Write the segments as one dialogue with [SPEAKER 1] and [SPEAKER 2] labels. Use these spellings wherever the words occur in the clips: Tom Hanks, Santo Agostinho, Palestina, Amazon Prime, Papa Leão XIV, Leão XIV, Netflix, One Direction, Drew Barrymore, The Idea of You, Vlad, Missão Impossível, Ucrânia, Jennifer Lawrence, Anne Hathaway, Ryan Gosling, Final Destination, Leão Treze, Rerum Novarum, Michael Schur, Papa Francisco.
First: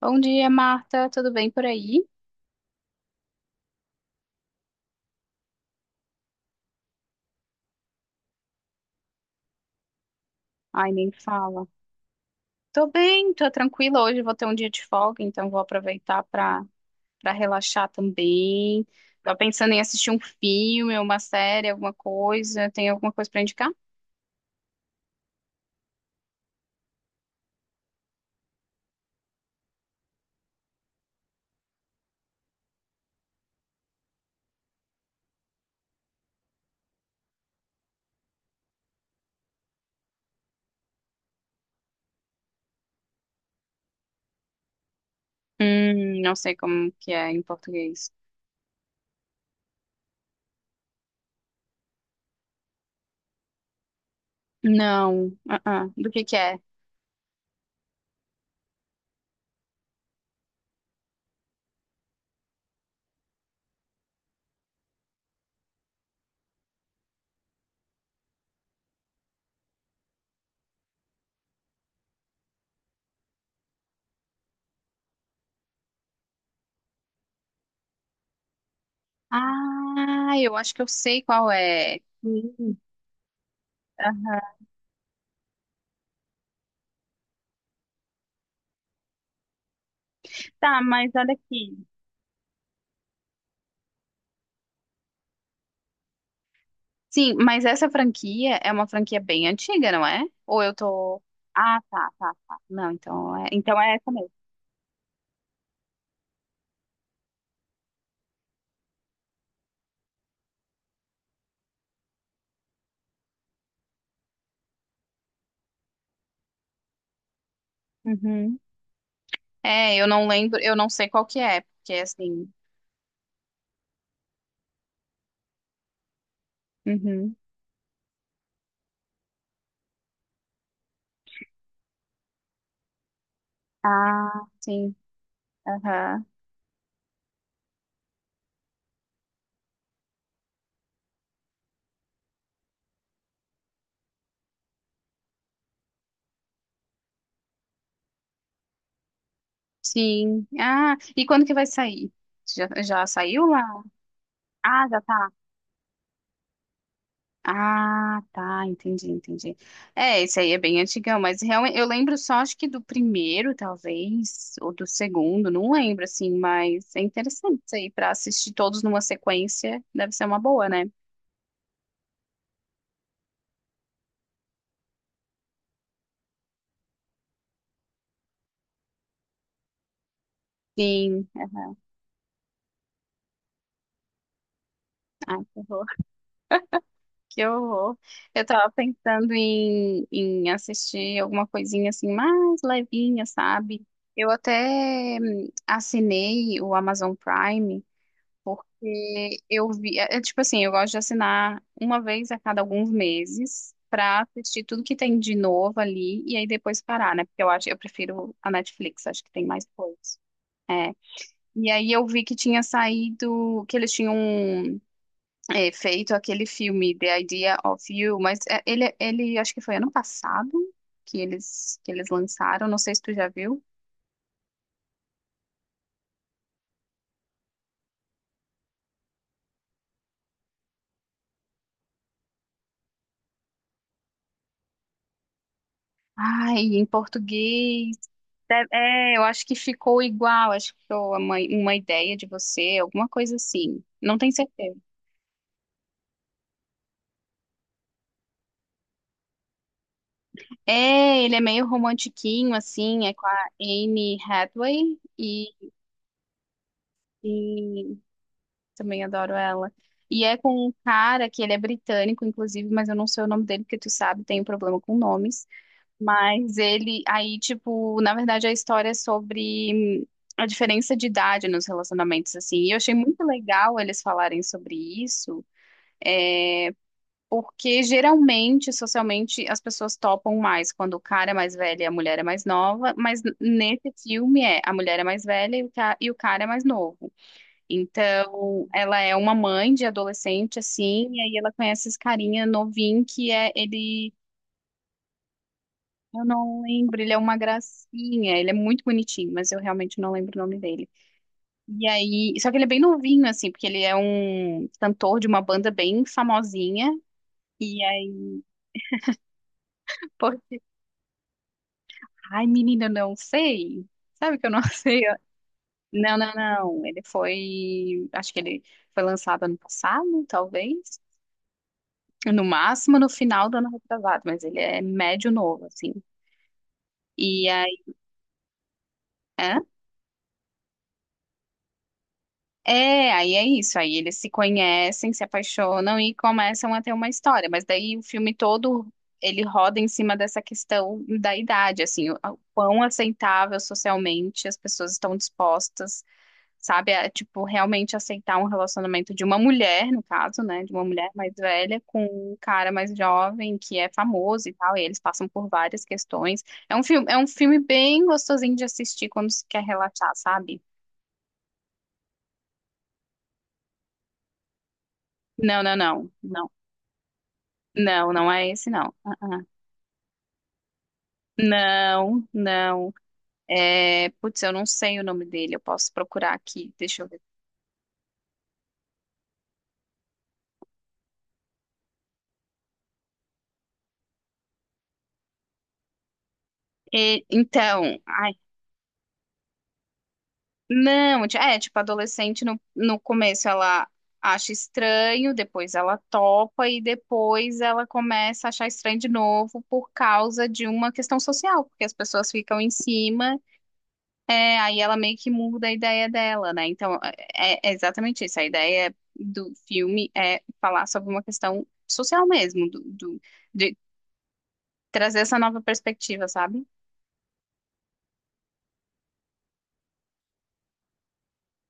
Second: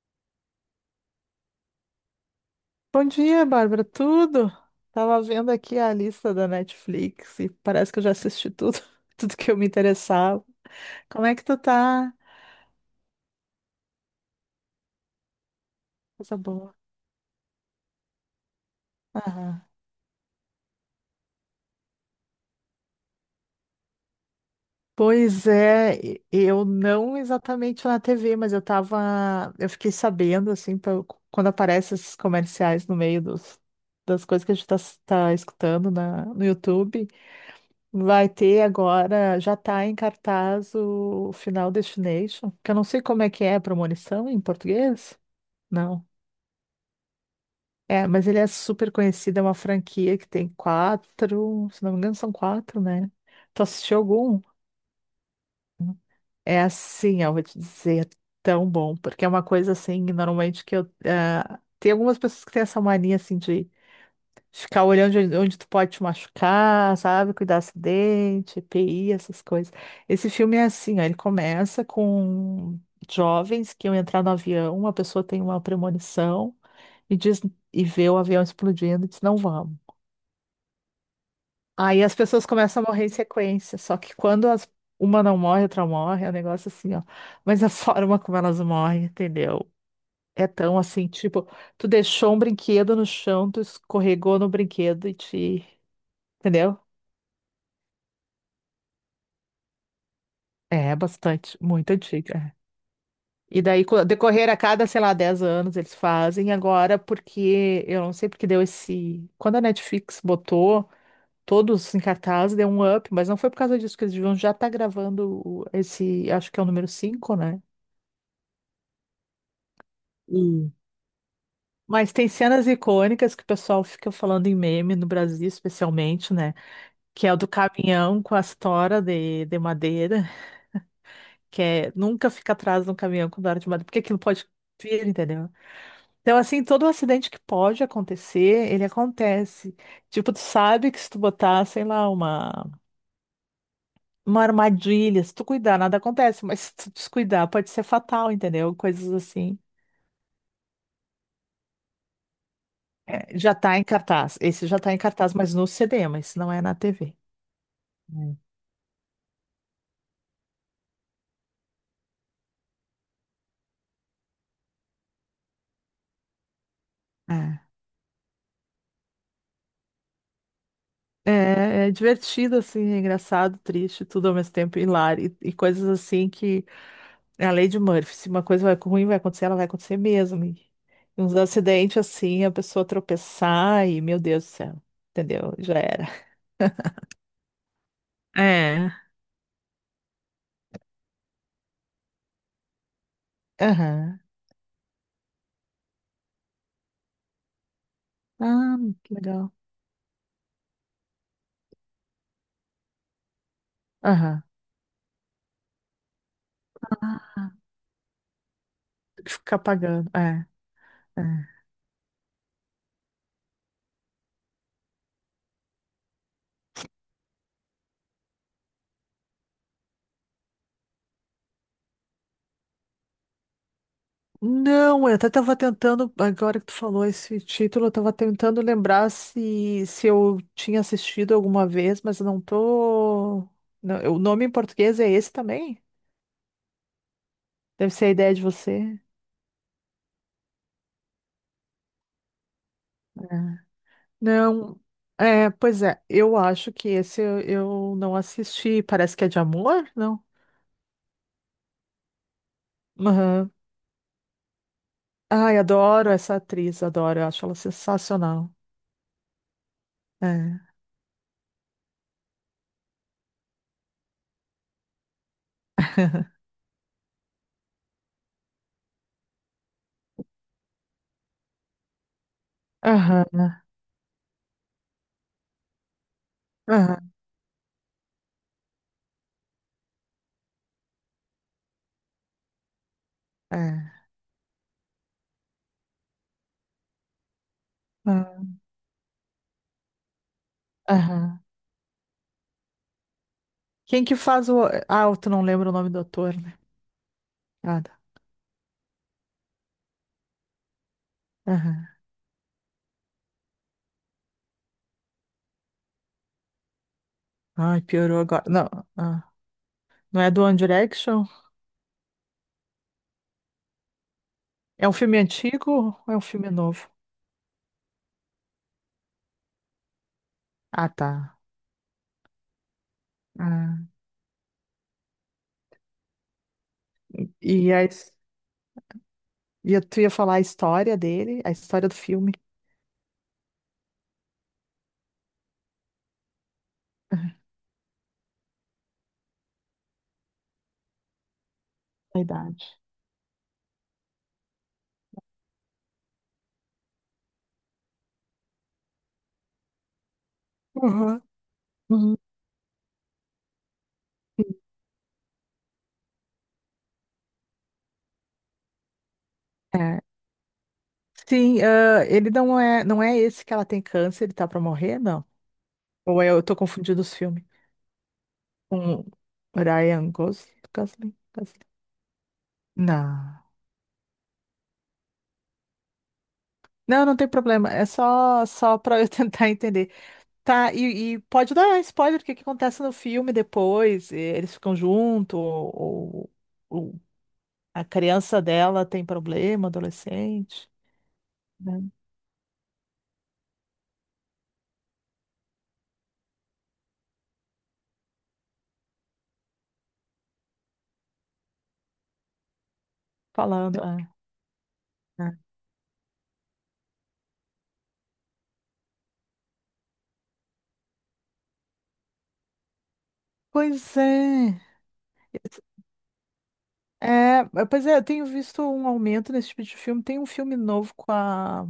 [SPEAKER 1] Bom dia, Marta. Tudo bem por aí?
[SPEAKER 2] Bom dia, Bárbara. Tudo? Tava vendo aqui a lista da Netflix e parece que eu já assisti tudo, tudo que eu me interessava.
[SPEAKER 1] Ai, nem
[SPEAKER 2] Como é que tu
[SPEAKER 1] fala.
[SPEAKER 2] tá?
[SPEAKER 1] Tô bem, tô tranquila. Hoje vou ter um dia de folga, então vou aproveitar
[SPEAKER 2] Coisa
[SPEAKER 1] para
[SPEAKER 2] boa.
[SPEAKER 1] para relaxar também. Tô
[SPEAKER 2] Aham.
[SPEAKER 1] pensando em assistir um filme, uma série, alguma coisa. Tem alguma coisa para indicar?
[SPEAKER 2] Pois é, eu não exatamente na TV, mas eu tava, eu fiquei sabendo assim, quando aparecem esses comerciais no meio dos, das coisas que a gente tá escutando no YouTube. Vai ter agora, já está em cartaz o Final Destination, que eu não sei como é que é a premonição em português. Não.
[SPEAKER 1] Não sei como que é em
[SPEAKER 2] É,
[SPEAKER 1] português.
[SPEAKER 2] mas ele é super conhecido, é uma franquia que tem quatro, se não me engano, são quatro, né? Tu assistiu algum?
[SPEAKER 1] Não. Ah, ah. Do que é?
[SPEAKER 2] É assim, eu vou te dizer, é tão bom, porque é uma coisa assim, normalmente tem algumas pessoas que têm essa mania assim de ficar olhando onde tu pode te machucar, sabe? Cuidar acidente, EPI, essas coisas. Esse filme é assim, ó, ele começa com jovens que iam entrar no avião, uma pessoa tem uma premonição e diz e vê o avião explodindo e diz não vamos.
[SPEAKER 1] Ah, eu acho que eu sei qual é.
[SPEAKER 2] Aí as pessoas
[SPEAKER 1] Hum.
[SPEAKER 2] começam a morrer em sequência, só que quando
[SPEAKER 1] Aham.
[SPEAKER 2] uma não morre, outra morre, é um negócio assim, ó. Mas a forma como elas morrem, entendeu? É tão
[SPEAKER 1] Tá,
[SPEAKER 2] assim,
[SPEAKER 1] mas olha
[SPEAKER 2] tipo,
[SPEAKER 1] aqui.
[SPEAKER 2] tu deixou um brinquedo no chão, tu escorregou no brinquedo e te, entendeu?
[SPEAKER 1] Sim, mas essa franquia é uma franquia bem antiga, não é? Ou eu
[SPEAKER 2] É,
[SPEAKER 1] tô.
[SPEAKER 2] bastante,
[SPEAKER 1] Ah,
[SPEAKER 2] muito
[SPEAKER 1] tá, tá,
[SPEAKER 2] antiga. É.
[SPEAKER 1] tá. Não,
[SPEAKER 2] E
[SPEAKER 1] então
[SPEAKER 2] daí,
[SPEAKER 1] é essa mesmo.
[SPEAKER 2] decorrer a cada, sei lá, 10 anos, eles fazem agora, porque eu não sei porque deu esse. Quando a Netflix botou todos em cartaz, deu um up, mas não foi por causa disso que eles deviam já estar gravando esse, acho que é o número 5, né?
[SPEAKER 1] Uhum. É, eu não lembro,
[SPEAKER 2] Hum.
[SPEAKER 1] eu não sei qual que é, porque
[SPEAKER 2] Mas tem
[SPEAKER 1] assim.
[SPEAKER 2] cenas icônicas que o pessoal fica falando em meme no Brasil, especialmente, né? Que é
[SPEAKER 1] Uhum.
[SPEAKER 2] o do caminhão com as toras de madeira, que é nunca fica atrás de um caminhão com vara de madeira, porque aquilo
[SPEAKER 1] Ah,
[SPEAKER 2] pode
[SPEAKER 1] sim.
[SPEAKER 2] vir, entendeu?
[SPEAKER 1] Aham.
[SPEAKER 2] Então, assim, todo acidente que pode acontecer, ele acontece. Tipo, tu sabe que se tu botar, sei lá, uma armadilha, se tu cuidar, nada acontece, mas se tu descuidar, pode ser fatal, entendeu? Coisas assim.
[SPEAKER 1] Sim. Ah, e quando que vai sair? Já, já
[SPEAKER 2] É,
[SPEAKER 1] saiu
[SPEAKER 2] já
[SPEAKER 1] lá?
[SPEAKER 2] tá em cartaz. Esse já
[SPEAKER 1] Ah,
[SPEAKER 2] tá em
[SPEAKER 1] já tá.
[SPEAKER 2] cartaz, mas no CD, mas não é na TV.
[SPEAKER 1] Ah,
[SPEAKER 2] Hum.
[SPEAKER 1] tá, entendi, entendi. É, esse aí é bem antigão, mas realmente eu lembro só acho que do primeiro, talvez, ou do segundo, não lembro assim, mas é
[SPEAKER 2] É,
[SPEAKER 1] interessante isso aí para assistir todos numa sequência, deve ser uma boa, né?
[SPEAKER 2] é divertido, assim, é engraçado, triste, tudo ao mesmo tempo, hilário, e coisas assim que é a lei de Murphy. Se uma coisa vai ruim vai acontecer, ela vai acontecer mesmo. E
[SPEAKER 1] Sim.
[SPEAKER 2] uns acidentes assim, a pessoa tropeçar e, meu Deus do céu,
[SPEAKER 1] Aham. Ai,
[SPEAKER 2] entendeu?
[SPEAKER 1] que
[SPEAKER 2] Já
[SPEAKER 1] horror,
[SPEAKER 2] era.
[SPEAKER 1] que horror. Eu tava
[SPEAKER 2] É.
[SPEAKER 1] pensando em, em assistir alguma coisinha assim mais levinha, sabe?
[SPEAKER 2] Aham.
[SPEAKER 1] Eu até assinei o Amazon Prime.
[SPEAKER 2] Ah, que
[SPEAKER 1] Porque
[SPEAKER 2] legal.
[SPEAKER 1] eu vi, é, é tipo assim, eu gosto de assinar uma vez a cada alguns meses pra
[SPEAKER 2] Aham.
[SPEAKER 1] assistir tudo que tem de novo ali e aí depois parar, né? Porque
[SPEAKER 2] Ah,
[SPEAKER 1] eu acho, eu prefiro a Netflix, acho
[SPEAKER 2] tem
[SPEAKER 1] que
[SPEAKER 2] que
[SPEAKER 1] tem
[SPEAKER 2] ficar
[SPEAKER 1] mais
[SPEAKER 2] pagando.
[SPEAKER 1] coisas.
[SPEAKER 2] É,
[SPEAKER 1] É.
[SPEAKER 2] é.
[SPEAKER 1] E aí eu vi que tinha saído, que eles tinham, é, feito aquele filme The Idea of You, mas é, ele acho que foi ano passado que eles lançaram, não sei se tu já viu.
[SPEAKER 2] Não, eu até tava tentando, agora que tu falou esse título, eu tava tentando lembrar se eu tinha assistido alguma vez, mas eu não tô. Não, o nome em português é esse também?
[SPEAKER 1] Ai, em
[SPEAKER 2] Deve
[SPEAKER 1] português.
[SPEAKER 2] ser a ideia de
[SPEAKER 1] Deve-
[SPEAKER 2] você.
[SPEAKER 1] É, eu acho que ficou igual, acho que ficou uma ideia de você, alguma
[SPEAKER 2] É.
[SPEAKER 1] coisa assim. Não tenho certeza.
[SPEAKER 2] Não, é, pois é, eu acho que esse eu não assisti, parece que é de amor, não?
[SPEAKER 1] É, ele é meio romantiquinho, assim, é com a
[SPEAKER 2] Aham.
[SPEAKER 1] Anne Hathaway
[SPEAKER 2] Ai, adoro essa atriz, adoro, eu acho ela
[SPEAKER 1] e
[SPEAKER 2] sensacional.
[SPEAKER 1] também adoro ela. E é
[SPEAKER 2] É.
[SPEAKER 1] com um cara que ele é britânico, inclusive, mas eu não sei o nome dele, porque tu sabe, tem um problema com nomes. Mas ele, aí, tipo, na verdade a história é sobre a diferença de idade nos relacionamentos, assim. E eu achei muito
[SPEAKER 2] Aham,
[SPEAKER 1] legal eles falarem sobre isso.
[SPEAKER 2] aham,
[SPEAKER 1] Porque geralmente, socialmente, as pessoas topam mais quando o cara é mais velho e a mulher é mais nova, mas nesse
[SPEAKER 2] é.
[SPEAKER 1] filme é a mulher é mais velha e o e o cara é mais novo.
[SPEAKER 2] ah,
[SPEAKER 1] Então, ela é uma mãe de adolescente, assim, e aí
[SPEAKER 2] Aham.
[SPEAKER 1] ela conhece esse carinha novinho que é
[SPEAKER 2] Quem
[SPEAKER 1] ele.
[SPEAKER 2] que faz o... Ah, tu não lembra o nome do
[SPEAKER 1] Eu
[SPEAKER 2] ator, né?
[SPEAKER 1] não lembro, ele é uma
[SPEAKER 2] Nada.
[SPEAKER 1] gracinha, ele é muito bonitinho, mas eu realmente não lembro o nome dele.
[SPEAKER 2] Aham.
[SPEAKER 1] E aí, só que ele é bem novinho, assim, porque ele é um cantor de uma banda bem famosinha.
[SPEAKER 2] Ai,
[SPEAKER 1] E
[SPEAKER 2] piorou
[SPEAKER 1] aí.
[SPEAKER 2] agora. Não, ah, não é do One Direction?
[SPEAKER 1] Ai, menina, eu não sei. Sabe que eu não
[SPEAKER 2] É um
[SPEAKER 1] sei?
[SPEAKER 2] filme antigo ou é
[SPEAKER 1] Não,
[SPEAKER 2] um
[SPEAKER 1] não,
[SPEAKER 2] filme
[SPEAKER 1] não.
[SPEAKER 2] novo?
[SPEAKER 1] Ele foi. Acho que ele foi lançado ano passado,
[SPEAKER 2] Ah,
[SPEAKER 1] talvez.
[SPEAKER 2] tá.
[SPEAKER 1] No máximo no final do ano
[SPEAKER 2] Ah.
[SPEAKER 1] retrasado, mas ele é médio novo, assim. E
[SPEAKER 2] E, a...
[SPEAKER 1] aí.
[SPEAKER 2] his-
[SPEAKER 1] Hã?
[SPEAKER 2] e tu ia falar a história dele, a história do filme?
[SPEAKER 1] É, aí é isso. Aí eles se conhecem, se apaixonam e começam a ter uma história. Mas daí o filme todo. Ele roda em cima dessa questão da idade, assim,
[SPEAKER 2] A
[SPEAKER 1] o
[SPEAKER 2] idade.
[SPEAKER 1] quão aceitável socialmente as pessoas estão dispostas, sabe? É, tipo, realmente aceitar um relacionamento de uma mulher, no caso, né? De uma mulher
[SPEAKER 2] Uhum.
[SPEAKER 1] mais velha com
[SPEAKER 2] Uhum.
[SPEAKER 1] um cara mais jovem que é famoso e tal, e eles passam por várias questões. É um filme bem gostosinho de assistir quando se quer
[SPEAKER 2] É.
[SPEAKER 1] relaxar, sabe?
[SPEAKER 2] Sim, ah, ele não é, esse que ela tem câncer, ele tá pra morrer, não?
[SPEAKER 1] Não, não, não,
[SPEAKER 2] Ou eu
[SPEAKER 1] não.
[SPEAKER 2] tô confundindo os filmes
[SPEAKER 1] Não, não é esse, não.
[SPEAKER 2] com
[SPEAKER 1] Ah, ah.
[SPEAKER 2] Ryan Gosling? Gosling?
[SPEAKER 1] Não, não.
[SPEAKER 2] Não.
[SPEAKER 1] É, putz, eu não sei o nome dele, eu posso procurar aqui, deixa
[SPEAKER 2] Não,
[SPEAKER 1] eu
[SPEAKER 2] não
[SPEAKER 1] ver.
[SPEAKER 2] tem problema. É só para eu tentar entender. Tá, e pode dar spoiler, o que que acontece no filme depois? E eles ficam juntos, ou
[SPEAKER 1] E-
[SPEAKER 2] a
[SPEAKER 1] então, ai.
[SPEAKER 2] criança dela tem problema, adolescente,
[SPEAKER 1] Não, ti- é, tipo,
[SPEAKER 2] né?
[SPEAKER 1] adolescente no, no começo ela acha estranho, depois ela topa e depois ela começa a achar estranho de novo por causa de uma questão social, porque as pessoas ficam em cima,
[SPEAKER 2] Falando.
[SPEAKER 1] é, aí ela meio
[SPEAKER 2] É,
[SPEAKER 1] que
[SPEAKER 2] é.
[SPEAKER 1] muda a ideia dela, né? Então, é, é é exatamente isso. A ideia do filme é falar sobre uma questão social mesmo, do, do- de
[SPEAKER 2] Pois é.
[SPEAKER 1] trazer essa nova perspectiva, sabe?
[SPEAKER 2] É, mas, pois é, eu tenho visto um aumento nesse tipo de filme. Tem um filme novo com a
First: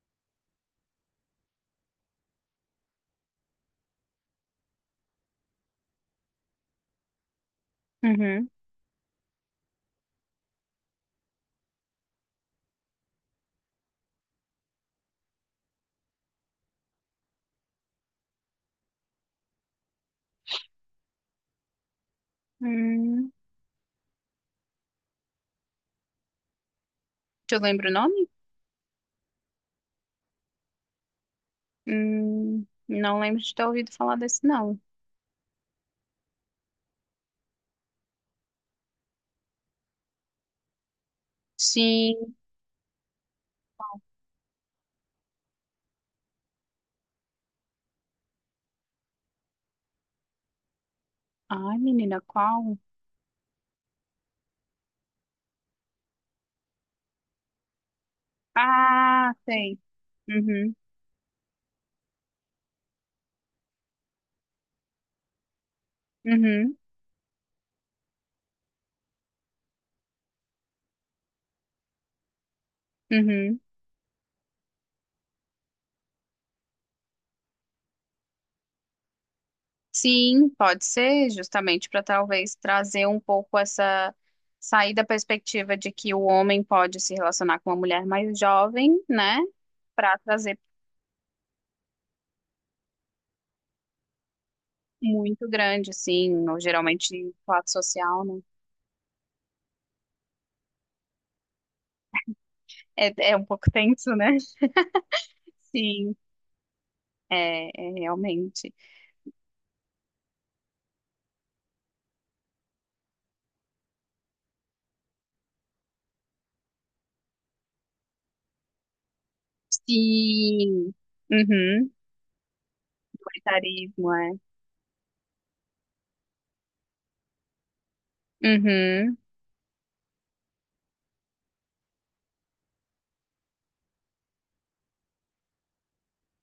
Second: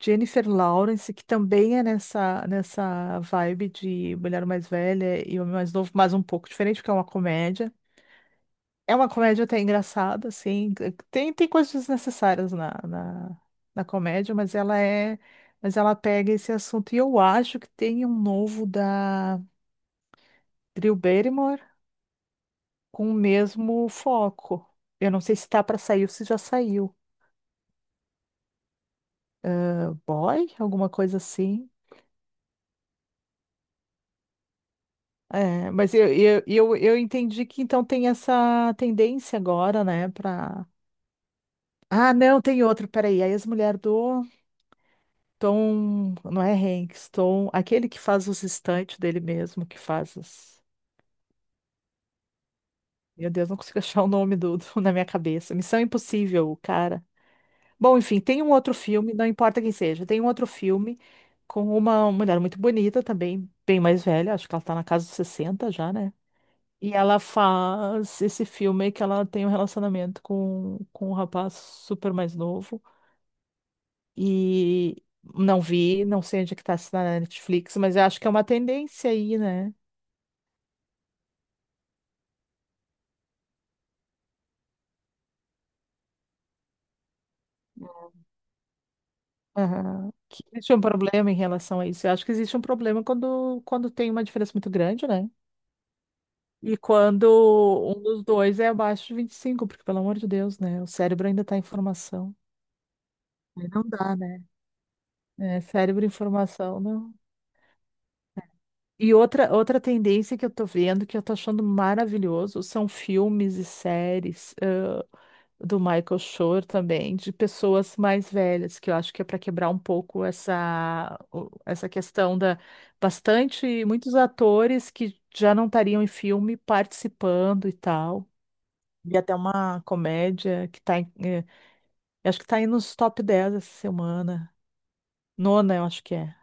[SPEAKER 2] Jennifer Lawrence, que também é nessa vibe de mulher mais velha e homem mais novo, mas um pouco diferente, porque é uma comédia.
[SPEAKER 1] Uhum.
[SPEAKER 2] É uma comédia até engraçada, assim. Tem coisas desnecessárias na comédia, mas ela é. Mas ela pega esse assunto. E eu acho que tem um novo da Drew Barrymore com o
[SPEAKER 1] Hum.
[SPEAKER 2] mesmo foco. Eu não sei se tá para sair ou se já saiu.
[SPEAKER 1] Tu lembra o nome?
[SPEAKER 2] Boy? Alguma coisa assim.
[SPEAKER 1] Não lembro de ter ouvido falar desse, não.
[SPEAKER 2] É, mas eu entendi que então tem essa tendência agora, né, pra... Ah,
[SPEAKER 1] Sim.
[SPEAKER 2] não, tem outro, peraí, a ex-mulher do Tom, não é Hanks, Tom, aquele que faz os estantes dele mesmo, que faz os...
[SPEAKER 1] Ai, menina, qual?
[SPEAKER 2] Meu Deus, não consigo achar o nome na minha cabeça. Missão Impossível, o cara. Bom, enfim, tem um outro filme, não
[SPEAKER 1] Ah,
[SPEAKER 2] importa quem
[SPEAKER 1] sei.
[SPEAKER 2] seja, tem um outro
[SPEAKER 1] Uhum,
[SPEAKER 2] filme com uma mulher muito bonita também, bem mais velha, acho que ela tá na casa dos 60 já, né?
[SPEAKER 1] uhum,
[SPEAKER 2] E ela faz esse filme que ela tem um relacionamento com um rapaz super mais novo.
[SPEAKER 1] uhum.
[SPEAKER 2] E não vi, não sei onde é que tá se tá na Netflix, mas eu acho que é uma tendência aí, né?
[SPEAKER 1] Sim, pode ser, justamente para talvez trazer um pouco essa sair da perspectiva de que o homem pode se relacionar com uma mulher mais jovem, né?
[SPEAKER 2] Aham.
[SPEAKER 1] Para
[SPEAKER 2] Que
[SPEAKER 1] trazer
[SPEAKER 2] existe um problema em relação a isso. Eu acho que existe um problema quando tem uma diferença muito grande, né?
[SPEAKER 1] muito grande, assim, ou
[SPEAKER 2] E quando
[SPEAKER 1] geralmente classe
[SPEAKER 2] um dos
[SPEAKER 1] social, né?
[SPEAKER 2] dois é abaixo de 25 porque, pelo amor de Deus, né? O cérebro ainda tá em formação.
[SPEAKER 1] É, é um
[SPEAKER 2] Aí
[SPEAKER 1] pouco
[SPEAKER 2] não
[SPEAKER 1] tenso,
[SPEAKER 2] dá,
[SPEAKER 1] né?
[SPEAKER 2] né? É, cérebro em
[SPEAKER 1] Sim,
[SPEAKER 2] formação, não.
[SPEAKER 1] é, é realmente.
[SPEAKER 2] E outra tendência que eu tô vendo, que eu tô achando maravilhoso, são filmes e séries, do Michael Schur também, de pessoas mais velhas, que eu acho que é para quebrar um pouco
[SPEAKER 1] Sim.
[SPEAKER 2] essa
[SPEAKER 1] Uhum.
[SPEAKER 2] questão da bastante,
[SPEAKER 1] Autoritarismo,
[SPEAKER 2] muitos
[SPEAKER 1] é.
[SPEAKER 2] atores que já não estariam em filme participando e tal. E
[SPEAKER 1] Uhum.
[SPEAKER 2] até uma comédia que tá eu acho que tá aí nos top 10 essa semana. Nona, eu acho que é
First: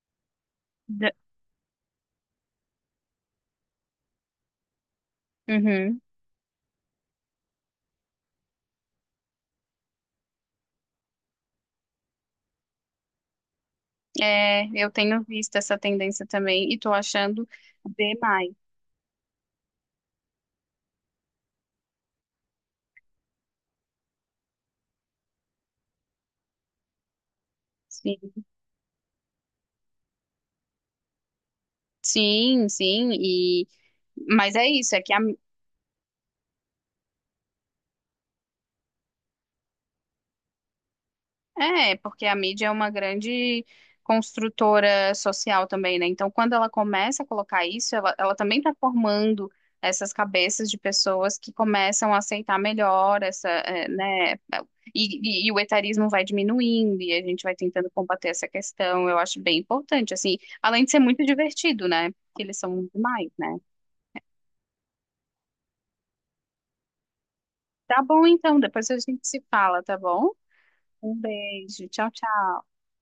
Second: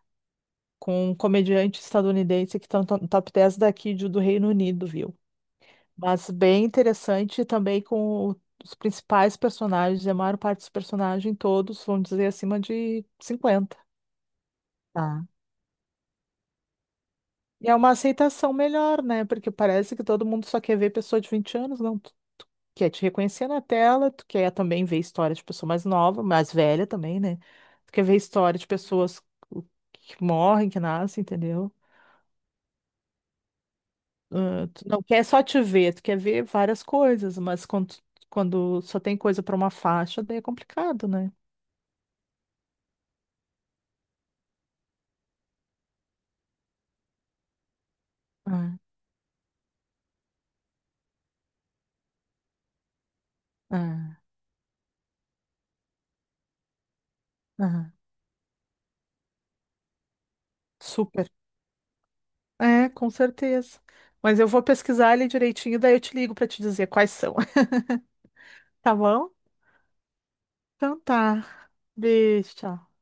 [SPEAKER 2] com
[SPEAKER 1] Da-
[SPEAKER 2] um comediante estadunidense que está no top 10 daqui do Reino Unido, viu?
[SPEAKER 1] Uhum.
[SPEAKER 2] Mas bem interessante também com os principais personagens, e a maior parte dos personagens, todos, vamos dizer, acima de 50.
[SPEAKER 1] É, eu tenho
[SPEAKER 2] Tá.
[SPEAKER 1] visto essa tendência também e tô achando
[SPEAKER 2] E é uma
[SPEAKER 1] demais.
[SPEAKER 2] aceitação melhor, né? Porque parece que todo mundo só quer ver pessoa de 20 anos, não. Tu quer te reconhecer na tela, tu quer também ver história de pessoa mais nova, mais velha também, né? Tu quer ver
[SPEAKER 1] Sim.
[SPEAKER 2] história de pessoas que morrem, que nascem, entendeu?
[SPEAKER 1] Sim, sim, e mas é
[SPEAKER 2] Ah, tu
[SPEAKER 1] isso, é
[SPEAKER 2] não
[SPEAKER 1] que a.
[SPEAKER 2] quer só te ver, tu quer ver várias coisas, mas quando só tem coisa para uma faixa, daí é complicado, né?
[SPEAKER 1] É, porque a mídia é uma grande construtora social também, né? Então, quando ela começa a colocar isso, ela também está
[SPEAKER 2] É,
[SPEAKER 1] formando essas cabeças de pessoas que começam a aceitar melhor essa,
[SPEAKER 2] é,
[SPEAKER 1] né? E, e o etarismo vai diminuindo e a gente vai tentando
[SPEAKER 2] é.
[SPEAKER 1] combater essa questão. Eu acho bem importante, assim, além de ser muito
[SPEAKER 2] Super.
[SPEAKER 1] divertido, né? Porque eles são
[SPEAKER 2] É, com
[SPEAKER 1] demais, né?
[SPEAKER 2] certeza. Mas eu vou pesquisar ele direitinho, daí eu te ligo para te dizer quais são.
[SPEAKER 1] Tá bom, então, depois
[SPEAKER 2] Tá
[SPEAKER 1] a gente
[SPEAKER 2] bom?
[SPEAKER 1] se fala, tá bom?
[SPEAKER 2] Então
[SPEAKER 1] Um
[SPEAKER 2] tá.
[SPEAKER 1] beijo, tchau, tchau.
[SPEAKER 2] Beijo, tchau.